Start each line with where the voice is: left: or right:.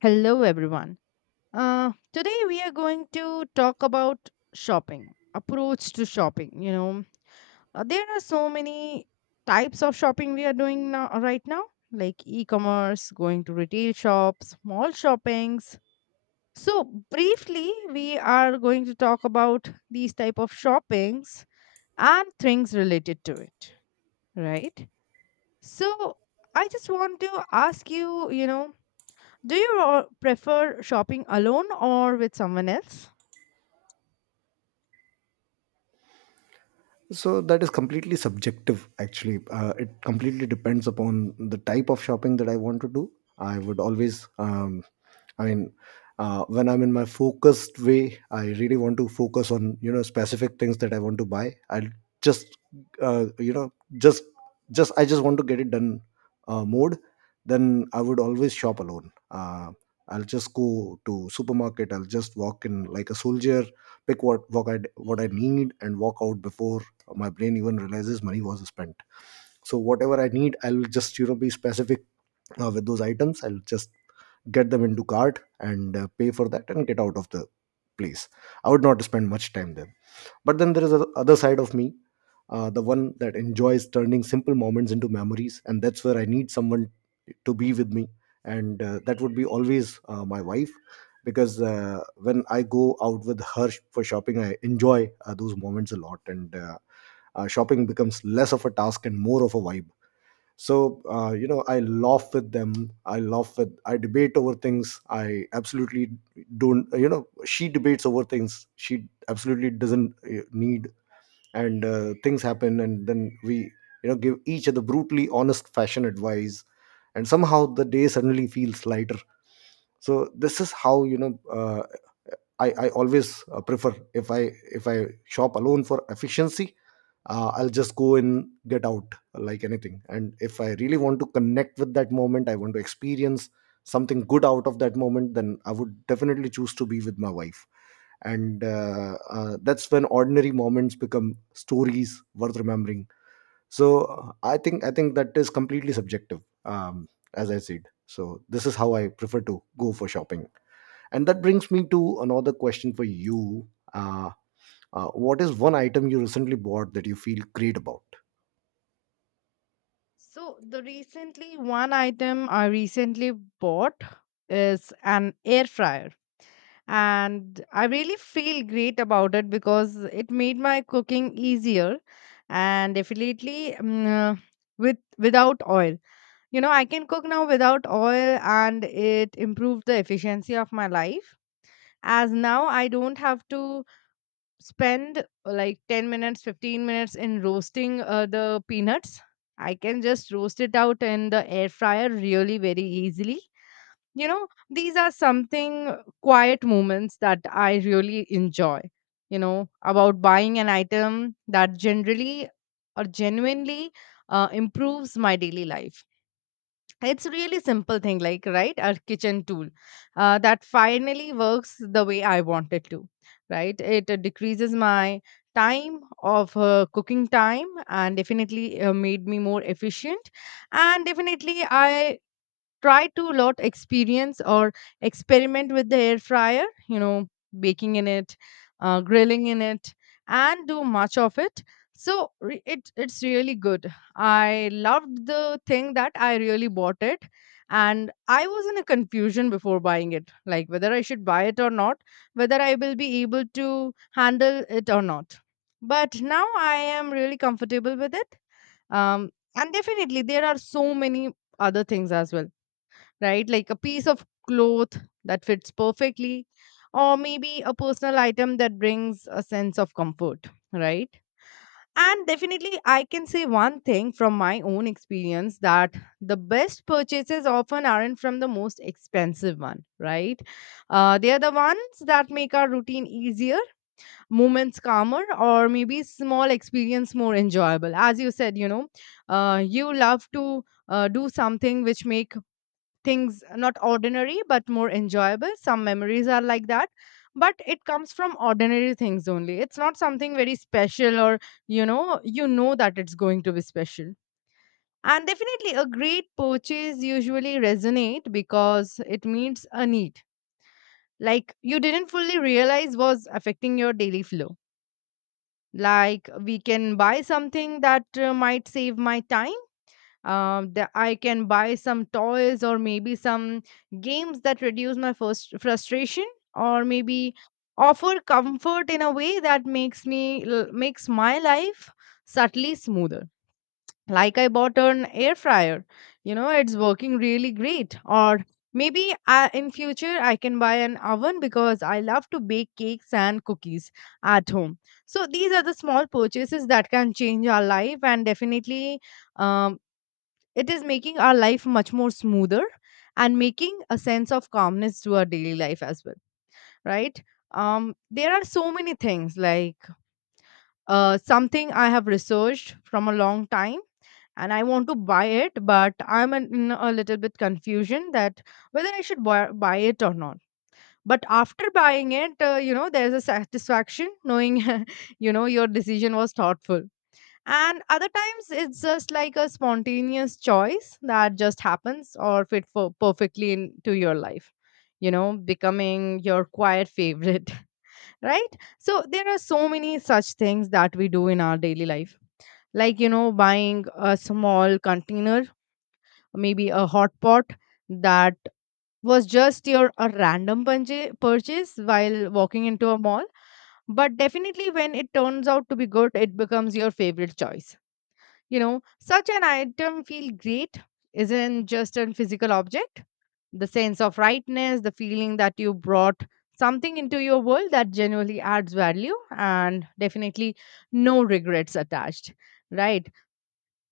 left: Hello, everyone. Today we are going to talk about shopping, approach to shopping. There are so many types of shopping we are doing now, right now, like e-commerce, going to retail shops, mall shoppings. So briefly, we are going to talk about these type of shoppings and things related to it, right? So I just want to ask you, you know, do you prefer shopping alone or with someone else?
right: So that is completely subjective, actually. It completely depends upon the type of shopping that I want to do. I would always, I mean, when I'm in my focused way, I really want to focus on specific things that I want to buy. I'll just, you know, just just I just want to get it done mode. Then I would always shop alone. I'll just go to supermarket. I'll just walk in like a soldier, pick what I need, and walk out before my brain even realizes money was spent. So whatever I need, I'll just be specific with those items. I'll just get them into cart and pay for that and get out of the place. I would not spend much time there. But then there is the other side of me, the one that enjoys turning simple moments into memories, and that's where I need someone to be with me. And that would be always, my wife. Because when I go out with her for shopping, I enjoy those moments a lot. And shopping becomes less of a task and more of a vibe. So, I laugh with them. I laugh with I debate over things I absolutely don't, she debates over things she absolutely doesn't need. And things happen, and then we, give each other brutally honest fashion advice, and somehow the day suddenly feels lighter. So this is how, I always prefer, if I shop alone for efficiency, I'll just go in, get out like anything. And if I really want to connect with that moment, I want to experience something good out of that moment, then I would definitely choose to be with my wife. And that's when ordinary moments become stories worth remembering. So, I think that is completely subjective, as I said. So this is how I prefer to go for shopping. And that brings me to another question for you. Uh, what is one item you recently bought that you feel great about?
left: So the recently one item I recently bought is an air fryer, and I really feel great about it because it made my cooking easier and definitely with without oil. You know, I can cook now without oil, and it improved the efficiency of my life as now I don't have to spend like 10 minutes, 15 minutes in roasting the peanuts. I can just roast it out in the air fryer really very easily. You know, these are something quiet moments that I really enjoy, you know, about buying an item that generally or genuinely improves my daily life. It's really simple thing, like, right, our kitchen tool that finally works the way I want it to, right? It decreases my time of cooking time and definitely made me more efficient. And definitely I try to lot experience or experiment with the air fryer, you know, baking in it, grilling in it, and do much of it. So it's really good. I loved the thing that I really bought it, and I was in a confusion before buying it, like whether I should buy it or not, whether I will be able to handle it or not. But now I am really comfortable with it. um and definitely there are so many other things as well, right? Like a piece of cloth that fits perfectly, or maybe a personal item that brings a sense of comfort, right? And definitely, I can say one thing from my own experience that the best purchases often aren't from the most expensive one, right? They are the ones that make our routine easier, moments calmer, or maybe small experience more enjoyable. As you said, you know, you love to do something which make things not ordinary but more enjoyable. Some memories are like that, but it comes from ordinary things only. It's not something very special, or you know, you know that it's going to be special. And definitely a great purchase usually resonate because it meets a need like you didn't fully realize was affecting your daily flow. Like we can buy something that might save my time, that I can buy some toys or maybe some games that reduce my first frustration, or maybe offer comfort in a way that makes me makes my life subtly smoother. Like I bought an air fryer, you know, it's working really great. Or maybe in future I can buy an oven because I love to bake cakes and cookies at home. So these are the small purchases that can change our life, and definitely um, it is making our life much more smoother and making a sense of calmness to our daily life as well, right? There are so many things like something I have researched from a long time, and I want to buy it, but I'm in a little bit confusion that whether I should buy it or not. But after buying it, you know, there's a satisfaction knowing, you know, your decision was thoughtful, and other times it's just like a spontaneous choice that just happens or fit for perfectly into your life, you know, becoming your quiet favorite, right? So there are so many such things that we do in our daily life, like, you know, buying a small container, maybe a hot pot that was just your a random purchase while walking into a mall. But definitely when it turns out to be good, it becomes your favorite choice. You know, such an item feel great isn't just a physical object. The sense of rightness, the feeling that you brought something into your world that genuinely adds value, and definitely no regrets attached, right?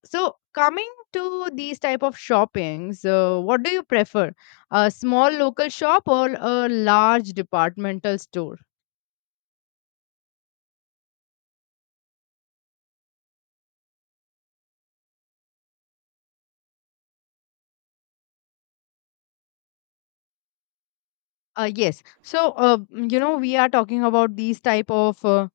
left: So coming to these type of shoppings, what do you prefer? A small local shop or a large departmental store? Yes. So, you know, we are talking about these type of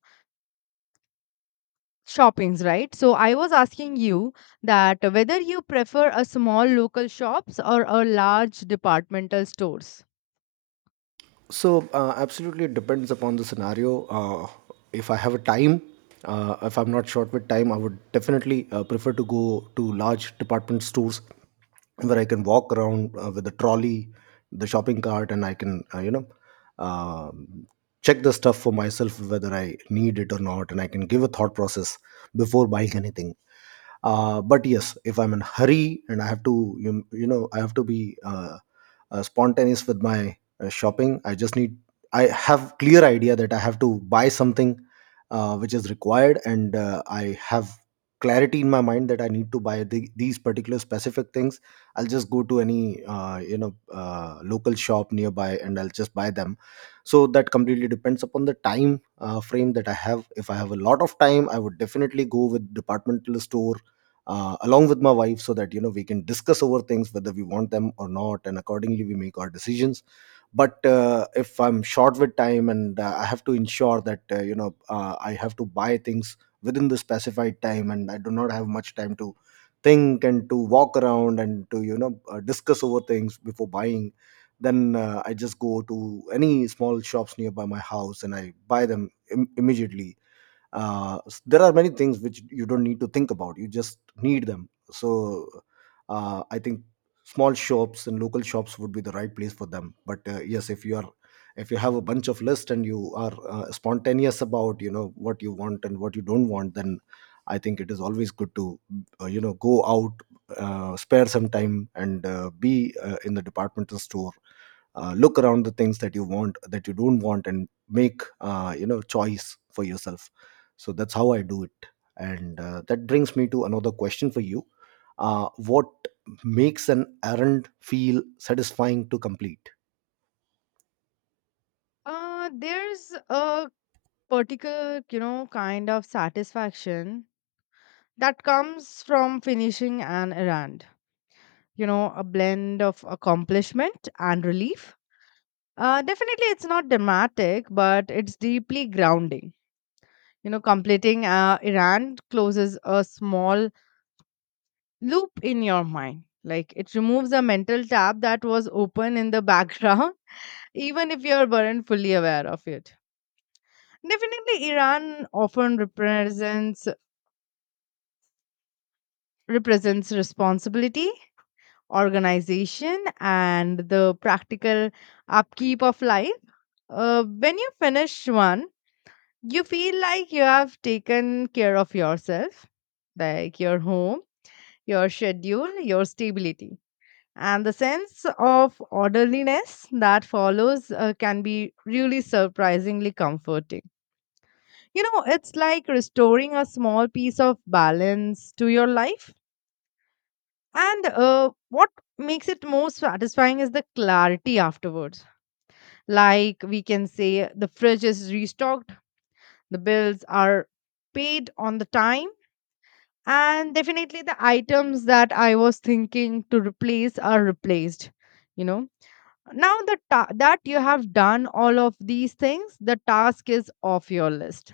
left: shoppings, right? So I was asking you that whether you prefer a small local shops or a large departmental stores.
right: So, absolutely, it depends upon the scenario. If I have a time, if I'm not short with time, I would definitely prefer to go to large department stores where I can walk around with the trolley, the shopping cart. And I can, um check the stuff for myself whether I need it or not, and I can give a thought process before buying anything. But yes, if I'm in a hurry and I have to, you know, I have to be spontaneous with my shopping. I just need, I have clear idea that I have to buy something which is required, and I have clarity in my mind that I need to buy these particular specific things. I'll just go to any local shop nearby, and I'll just buy them. So that completely depends upon the time frame that I have. If I have a lot of time, I would definitely go with departmental store along with my wife, so that we can discuss over things whether we want them or not, and accordingly we make our decisions. But if I'm short with time and I have to ensure that, I have to buy things within the specified time, and I do not have much time to think and to walk around and to, discuss over things before buying, then I just go to any small shops nearby my house, and I buy them immediately. There are many things which you don't need to think about, you just need them. So I think small shops and local shops would be the right place for them. But yes, if you have a bunch of list and you are spontaneous about what you want and what you don't want, then I think it is always good to go out, spare some time, and be in the departmental store, look around the things that you want, that you don't want, and make choice for yourself. So that's how I do it. And that brings me to another question for you. What makes an errand feel satisfying to complete?
left: There's a particular, you know, kind of satisfaction that comes from finishing an errand, you know, a blend of accomplishment and relief. Definitely it's not dramatic, but it's deeply grounding. You know, completing a errand closes a small loop in your mind. Like it removes a mental tab that was open in the background, even if you weren't fully aware of it. Definitely, Iran often represents responsibility, organization, and the practical upkeep of life. When you finish one, you feel like you have taken care of yourself, like your home, your schedule, your stability, and the sense of orderliness that follows can be really surprisingly comforting. You know, it's like restoring a small piece of balance to your life. And what makes it most satisfying is the clarity afterwards. Like we can say the fridge is restocked, the bills are paid on the time, and definitely the items that I was thinking to replace are replaced, you know. That you have done all of these things, the task is off your list.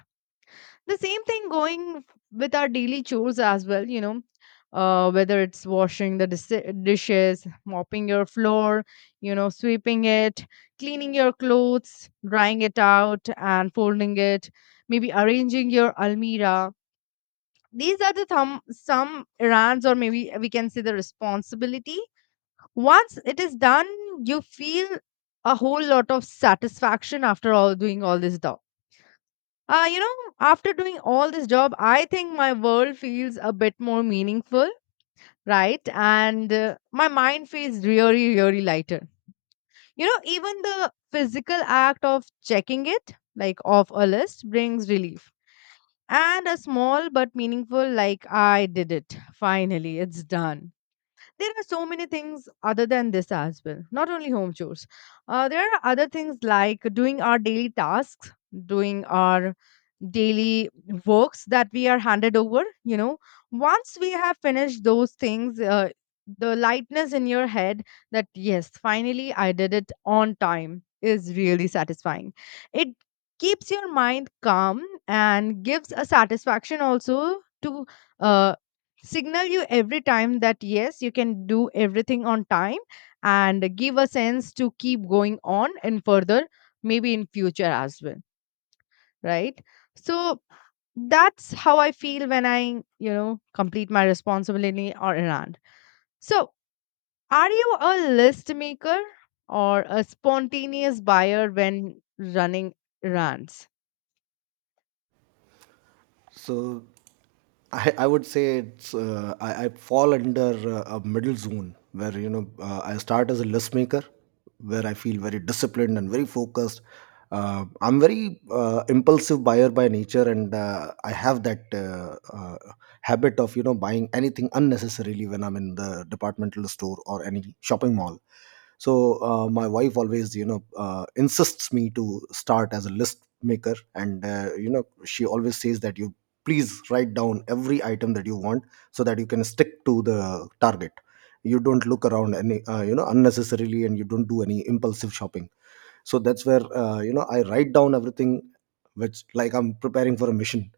left: The same thing going with our daily chores as well, you know, whether it's washing the dishes, mopping your floor, you know, sweeping it, cleaning your clothes, drying it out and folding it, maybe arranging your almirah. These are the thumb, some errands, or maybe we can say the responsibility. Once it is done, you feel a whole lot of satisfaction after all doing all this job. You know, after doing all this job, I think my world feels a bit more meaningful, right? And my mind feels really, really lighter. You know, even the physical act of checking it, like off a list, brings relief. And a small but meaningful, like, I did it. Finally, it's done. There are so many things other than this as well, not only home chores. There are other things like doing our daily tasks, doing our daily works that we are handed over. You know, once we have finished those things, the lightness in your head that, yes, finally I did it on time is really satisfying. It keeps your mind calm and gives a satisfaction also to uh, signal you every time that yes, you can do everything on time and give a sense to keep going on and further maybe in future as well, right? So that's how I feel when I, you know, complete my responsibility or errand. So are you a list maker or a spontaneous buyer when running runs?
right: So I would say it's, I fall under a middle zone where, I start as a list maker, where I feel very disciplined and very focused. I'm very impulsive buyer by nature, and I have that habit of, buying anything unnecessarily when I'm in the departmental store or any shopping mall. So, my wife always, insists me to start as a list maker. And, she always says that you please write down every item that you want, so that you can stick to the target. You don't look around any, unnecessarily, and you don't do any impulsive shopping. So that's where, I write down everything, which, like I'm preparing for a mission.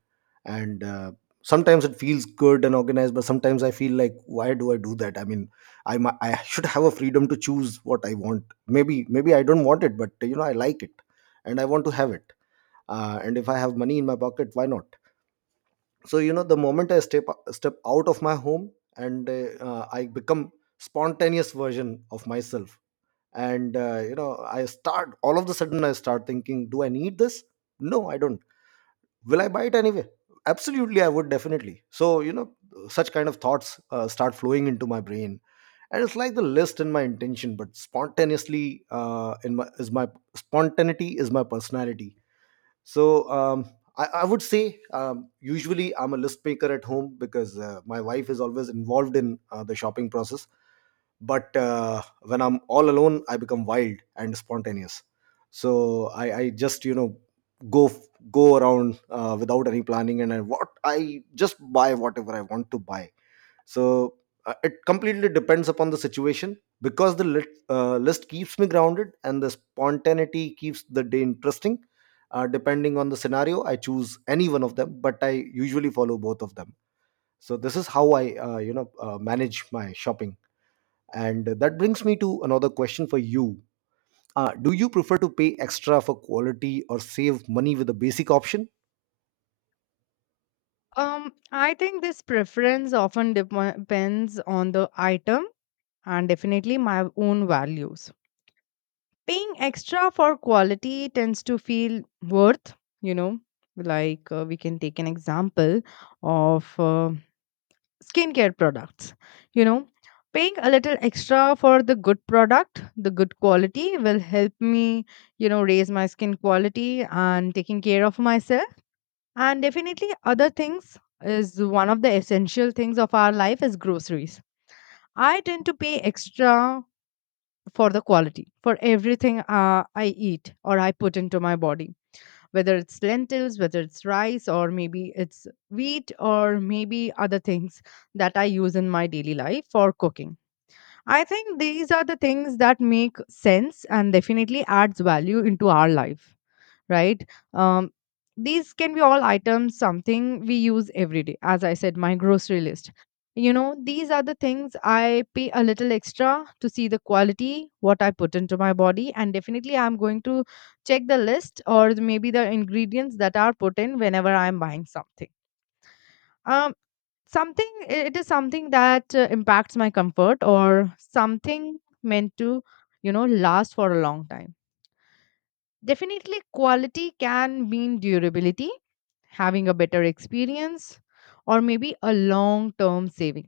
right: And sometimes it feels good and organized, but sometimes I feel like why do I do that. I should have a freedom to choose what I want. Maybe I don't want it, but I like it, and I want to have it. And if I have money in my pocket, why not? So, the moment I step out of my home, and I become spontaneous version of myself. And, I start, all of the sudden I start thinking, do I need this? No, I don't. Will I buy it anyway? Absolutely, I would definitely. So, such kind of thoughts start flowing into my brain. And it's like the list in my intention, but spontaneously, in my is my spontaneity is my personality. So, I would say, usually I'm a list maker at home, because my wife is always involved in the shopping process. But when I'm all alone, I become wild and spontaneous. So I just, go go around without any planning. And I just buy whatever I want to buy. So it completely depends upon the situation, because the list keeps me grounded, and the spontaneity keeps the day interesting. Depending on the scenario, I choose any one of them, but I usually follow both of them. So this is how I, manage my shopping. And that brings me to another question for you. Do you prefer to pay extra for quality or save money with a basic option?
left: I think this preference often depends on the item and definitely my own values. Paying extra for quality tends to feel worth, you know, like we can take an example of skincare products. You know, paying a little extra for the good product, the good quality will help me, you know, raise my skin quality and taking care of myself. And definitely other things is one of the essential things of our life is groceries. I tend to pay extra for the quality for everything I eat or I put into my body, whether it's lentils, whether it's rice, or maybe it's wheat, or maybe other things that I use in my daily life for cooking. I think these are the things that make sense and definitely adds value into our life, right? Um, these can be all items, something we use every day. As I said, my grocery list. You know, these are the things I pay a little extra to see the quality, what I put into my body, and definitely I'm going to check the list or maybe the ingredients that are put in whenever I'm buying something. Um, Something it is something that impacts my comfort or something meant to, you know, last for a long time. Definitely, quality can mean durability, having a better experience, or maybe a long term saving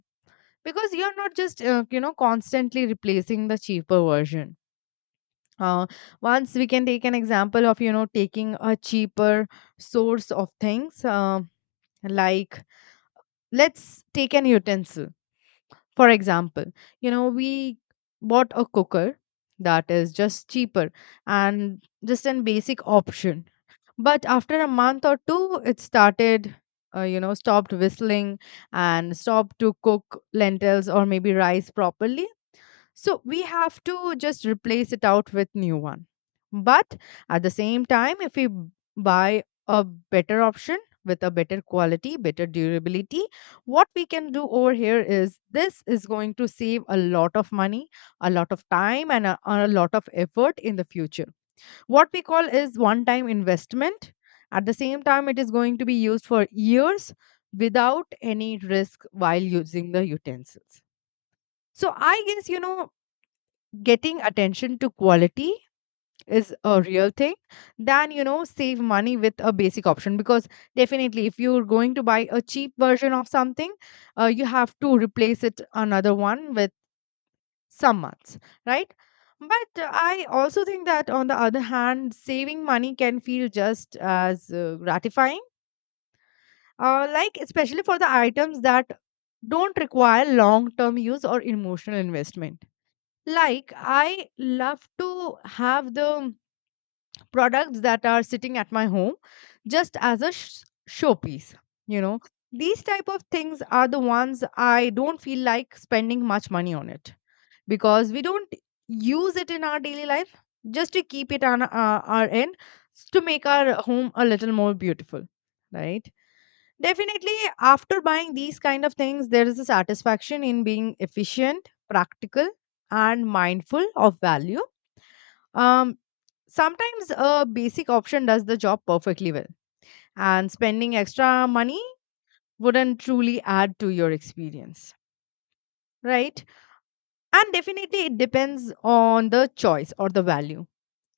left: because you're not just, you know, constantly replacing the cheaper version. Uh, Once we can take an example of, you know, taking a cheaper source of things, like let's take an utensil. For example, we bought a cooker that is just cheaper and just an basic option. But after a month or two, it started, stopped whistling and stopped to cook lentils or maybe rice properly. So we have to just replace it out with new one. But at the same time, if buy a better option with a better quality, better durability, what we can do over here is this is going to save a lot of money, a lot of time, and a lot of effort in the future what we call is one time investment. At the same time, it is going to be used for years without any risk while using the utensils. So I guess, getting attention to quality is a real thing than, save money with a basic option. Because definitely, if you're going to buy a cheap version of something, you have to replace it another one with some months, right? But I also think that, on the other hand, saving money can feel just as gratifying, like especially for the items that don't require long term use or emotional investment. Like, I love to have the products that are sitting at my home just as a showpiece, you know. These type of things are the ones I don't feel like spending much money on it because we don't use it in our daily life just to keep it on our end to make our home a little more beautiful, right? Definitely after buying these kind of things there is a satisfaction in being efficient, practical, and mindful of value. um sometimes a basic option does the job perfectly well and spending extra money wouldn't truly add to your experience, right? And definitely it depends on the choice or the value,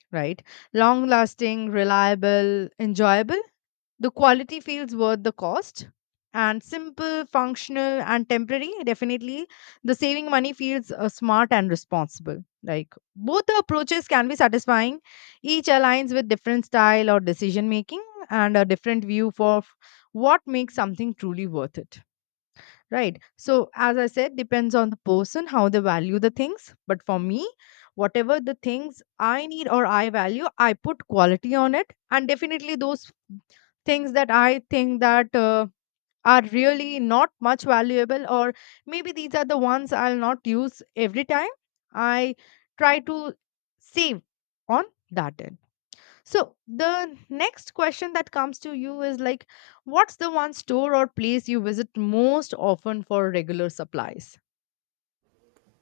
left: right? Long lasting, reliable, enjoyable. The quality feels worth the cost. And simple, functional, and temporary. Definitely, the saving money feels smart and responsible. Like both the approaches can be satisfying. Each aligns with different style or decision making and a different view for what makes something truly worth it, right? So as I said, depends on the person how they value the things, but for me whatever the things I need or I value I put quality on it, and definitely those things that I think that are really not much valuable, or maybe these are the ones I'll not use every time, I try to save on that end. So the next question that comes to you is like, what's the one store or place you visit most often for regular supplies?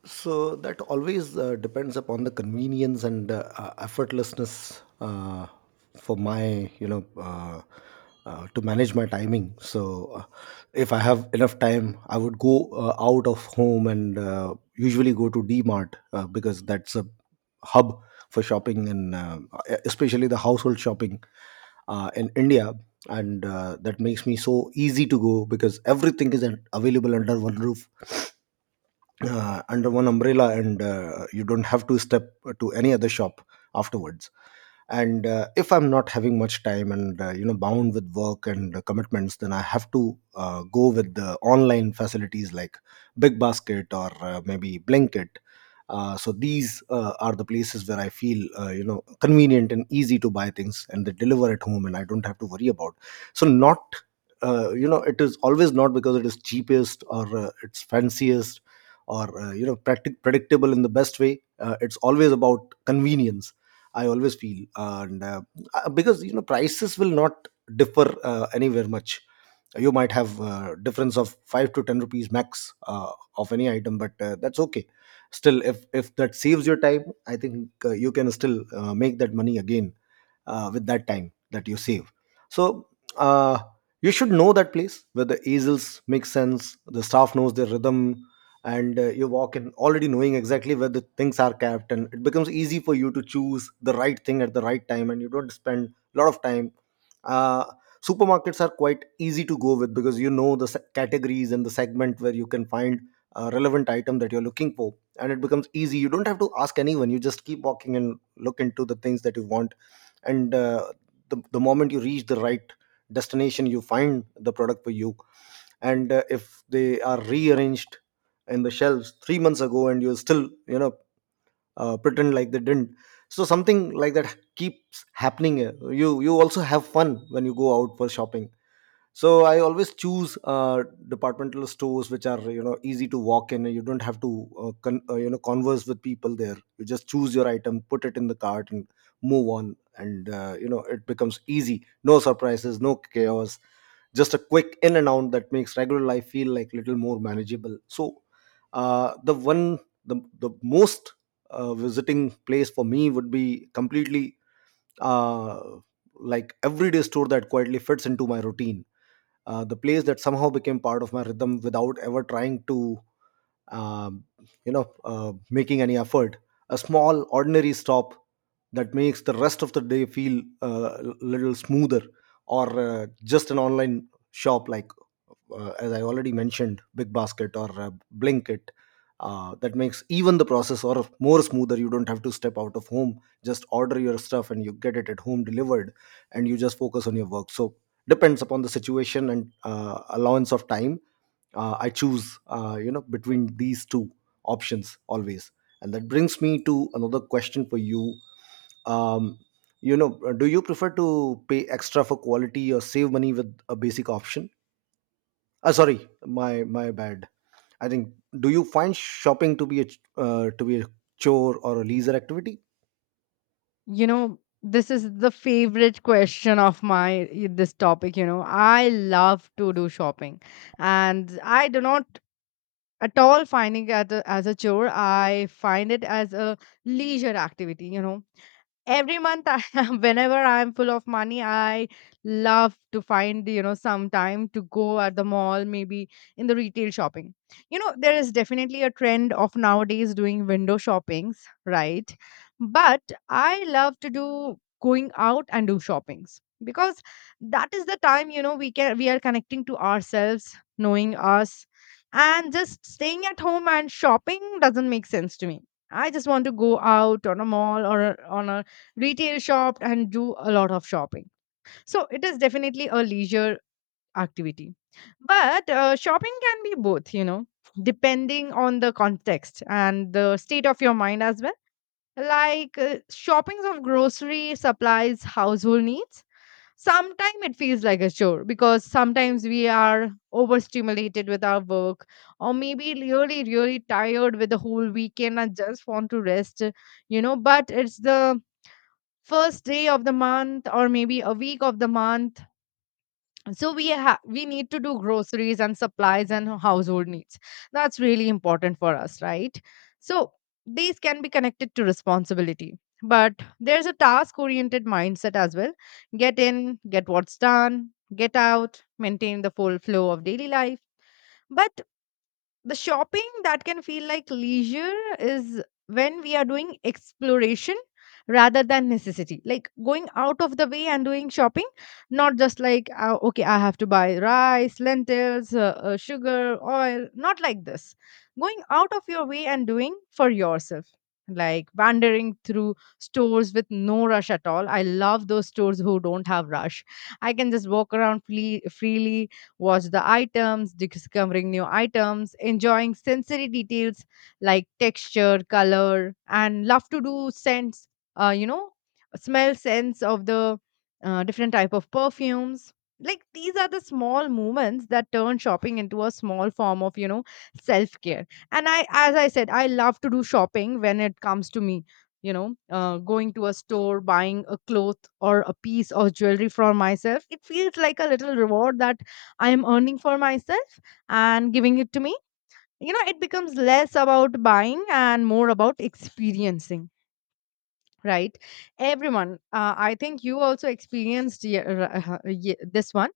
right: So that always depends upon the convenience and effortlessness, for my, to manage my timing. So if I have enough time, I would go out of home and usually go to DMart, because that's a hub for shopping, and e-, especially the household shopping in India. And that makes me so easy to go, because everything is available under one roof, under one umbrella, and you don't have to step to any other shop afterwards. And if I'm not having much time, and bound with work and commitments, then I have to go with the online facilities, like Big Basket, or maybe Blinkit. So these are the places where I feel, convenient and easy to buy things, and they deliver at home, and I don't have to worry about. So not, it is always not because it is cheapest, or it's fanciest, or predictable in the best way. It's always about convenience, I always feel. And, because prices will not differ anywhere much. You might have difference of 5 to 10 rupees max, of any item, but that's okay. Still, if that saves your time, I think you can still make that money again with that time that you save. So uh, you should know that place where the easels make sense, the staff knows their rhythm, and you walk in already knowing exactly where the things are kept, and it becomes easy for you to choose the right thing at the right time, and you don't spend a lot of time. Uh, Supermarkets are quite easy to go with because you know the categories and the segment where you can find a relevant item that you're looking for, and it becomes easy. You don't have to ask anyone, you just keep walking and look into the things that you want. And the moment you reach the right destination, you find the product for you. And if they are rearranged in the shelves 3 months ago and you still pretend like they didn't. So something like that keeps happening. You also have fun when you go out for shopping. So I always choose departmental stores which are, you know, easy to walk in. You don't have to converse with people there. You just choose your item, put it in the cart and move on. And you know, it becomes easy. No surprises, no chaos, just a quick in and out that makes regular life feel like little more manageable. So the one, the most visiting place for me would be completely uh, like everyday store that quietly fits into my routine. The place that somehow became part of my rhythm without ever trying to, um, making any effort. A small, ordinary stop that makes the rest of the day feel a little smoother, or just an online shop like, as I already mentioned, Big Basket or Blinkit. That makes even the process or more smoother. You don't have to step out of home. Just order your stuff and you get it at home delivered, and you just focus on your work. So depends upon the situation and allowance of time. I choose, you know, between these two options always. And that brings me to another question for you. um, you know, do you prefer to pay extra for quality or save money with a basic option? Sorry, my bad. I think, do you find shopping to be a to be a chore or a leisure activity?
left: You know, this is the favorite question of my this topic. You know, I love to do shopping, and I do not at all finding it as as a chore. I find it as a leisure activity. You know, every month I, whenever I'm full of money I love to find you know some time to go at the mall, maybe in the retail shopping. You know there is definitely a trend of nowadays doing window shoppings, right? But I love to do going out and do shoppings because that is the time you know we are connecting to ourselves, knowing us, and just staying at home and shopping doesn't make sense to me. I just want to go out on a mall or on a retail shopped and do a lot of shopping. So it is definitely a leisure activity. But shopping can be both, you know, depending on the context and the state of your mind as well. Like shoppings of grocery supplies, household needs. Sometimes it feels like a chore because sometimes we are overstimulated with our work, or maybe really, really tired with the whole weekend and just want to rest, you know. But it's the first day of the month or maybe a week of the month, so we need to do groceries and supplies and household needs. That's really important for us, right? So these can be connected to responsibility, but there's a task oriented mindset as well. Get in, get what's done, get out, maintain the full flow of daily life. But the shopping that can feel like leisure is when we are doing exploration rather than necessity, like going out of the way and doing shopping. Not just like okay, I have to buy rice, lentils, sugar, oil. Not like this. Going out of your way and doing for yourself, like wandering through stores with no rush at all. I love those stores who don't have rush. I can just walk around freely, watch the items, discovering new items, enjoying sensory details like texture, color, and love to do scents, uh, you know, smell sense of the different type of perfumes. Like these are the small moments that turn shopping into a small form of, you know, self-care. And I, as I said, I love to do shopping. When it comes to me, you know, going to a store, buying a cloth or a piece of jewelry for myself, it feels like a little reward that I am earning for myself and giving it to me. You know, it becomes less about buying and more about experiencing, right? Everyone, I think you also experienced this one.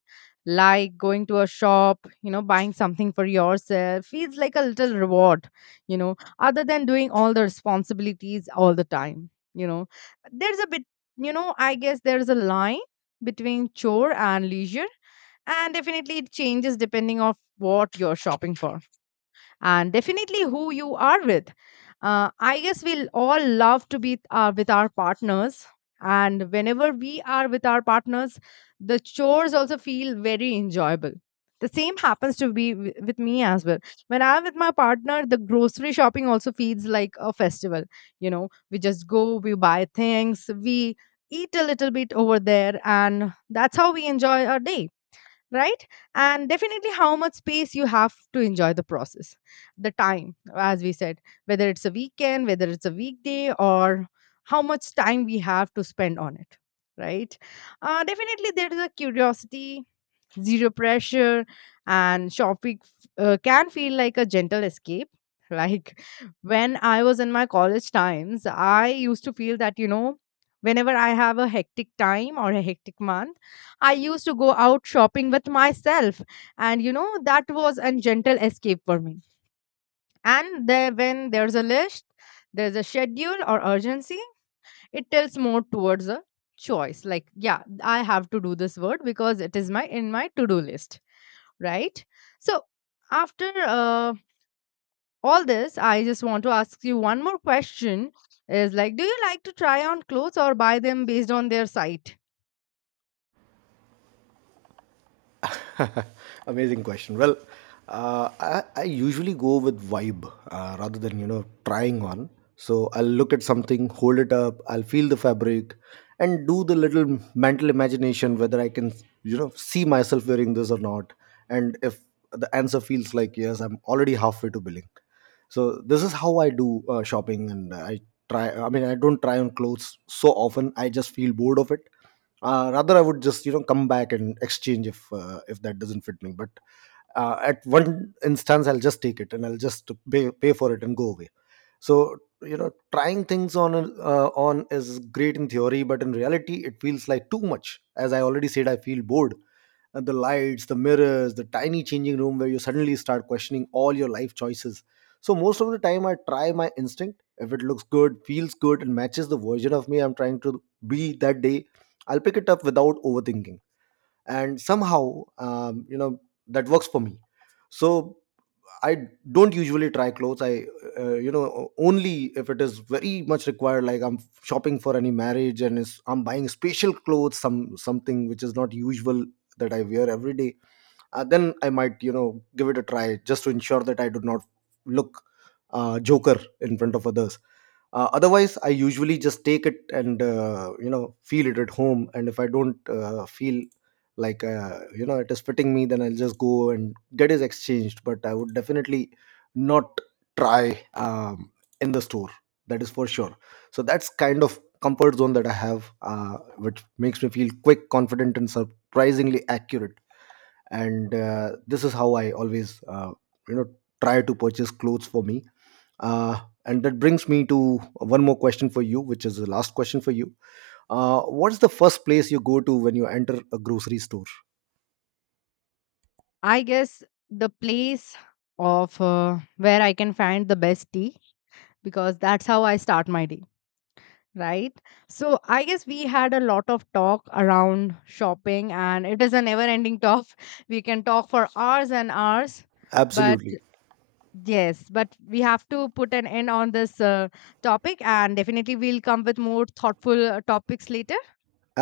left: Like going to a shop, you know, buying something for yourself feels like a little reward, you know, other than doing all the responsibilities all the time, you know. There's a bit, you know, I guess there's a line between chore and leisure, and definitely it changes depending of what you're shopping for, and definitely who you are with. I guess we'll all love to be with our partners. And whenever we are with our partners, the chores also feel very enjoyable. The same happens to be with me as well. When I'm with my partner, the grocery shopping also feels like a festival. You know, we just go, we buy things, we eat a little bit over there, and that's how we enjoy our day, right? And definitely how much space you have to enjoy the process, the time as we said, whether it's a weekend, whether it's a weekday, or how much time we have to spend on it, right? Uh, definitely there is a curiosity, zero pressure, and shopping can feel like a gentle escape like when I was in my college times I used to feel that you know whenever I have a hectic time or a hectic month, I used to go out shopping with myself, and you know that was a gentle escape for me. And there when there's a list, there's a schedule or urgency, it tilts more towards a choice like yeah, I have to do this word because it is my in my to do list, right? So, after all this, I just want to ask you one more question, is like, do you like to try on clothes or buy them based on their site?
right: Amazing question. Well, I usually go with vibe rather than, you know, trying on. So I'll look at something, hold it up, I'll feel the fabric, and do the little mental imagination whether I can, you know, see myself wearing this or not. And if the answer feels like yes, I'm already halfway to billing. So this is how I do shopping, and I try. I mean, I don't try on clothes so often. I just feel bored of it, rather, I would just, you know, come back and exchange if that doesn't fit me. But at one instance, I'll just take it and I'll just pay for it and go away. So you know, trying things on is great in theory, but in reality it feels like too much. As I already said, I feel bored. And the lights, the mirrors, the tiny changing room where you suddenly start questioning all your life choices. So most of the time I try my instinct. If it looks good, feels good, and matches the version of me I'm trying to be that day, I'll pick it up without overthinking. And somehow, you know, that works for me. So I don't usually try clothes. I, you know, only if it is very much required. Like I'm shopping for any marriage, and is I'm buying special clothes, some something which is not usual that I wear every day. Then I might, you know, give it a try just to ensure that I do not look joker in front of others. Otherwise I usually just take it and, you know, feel it at home. And if I don't feel like you know, it is fitting me, then I'll just go and get it exchanged. But I would definitely not try, in the store, that is for sure. So that's kind of comfort zone that I have, which makes me feel quick confident and surprisingly accurate. And this is how I always, you know, try to purchase clothes for me. uh, and that brings me to one more question for you, which is the last question for you. What's the first place you go to when you enter a grocery store?
left: I guess the place of where I can find the best tea, because that's how I start my day, right? So, I guess we had a lot of talk around shopping, and it is a never ending talk. We can talk for hours and hours, but.
right: Absolutely,
left: Yes, but we have to put an end on this topic, and definitely we'll come with more thoughtful topics later.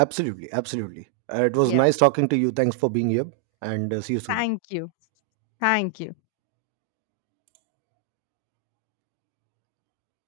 right: absolutely, absolutely. It was
left: Yeah,
right: nice talking to you, thanks for being here. And see you soon.
left: thank you. Thank you.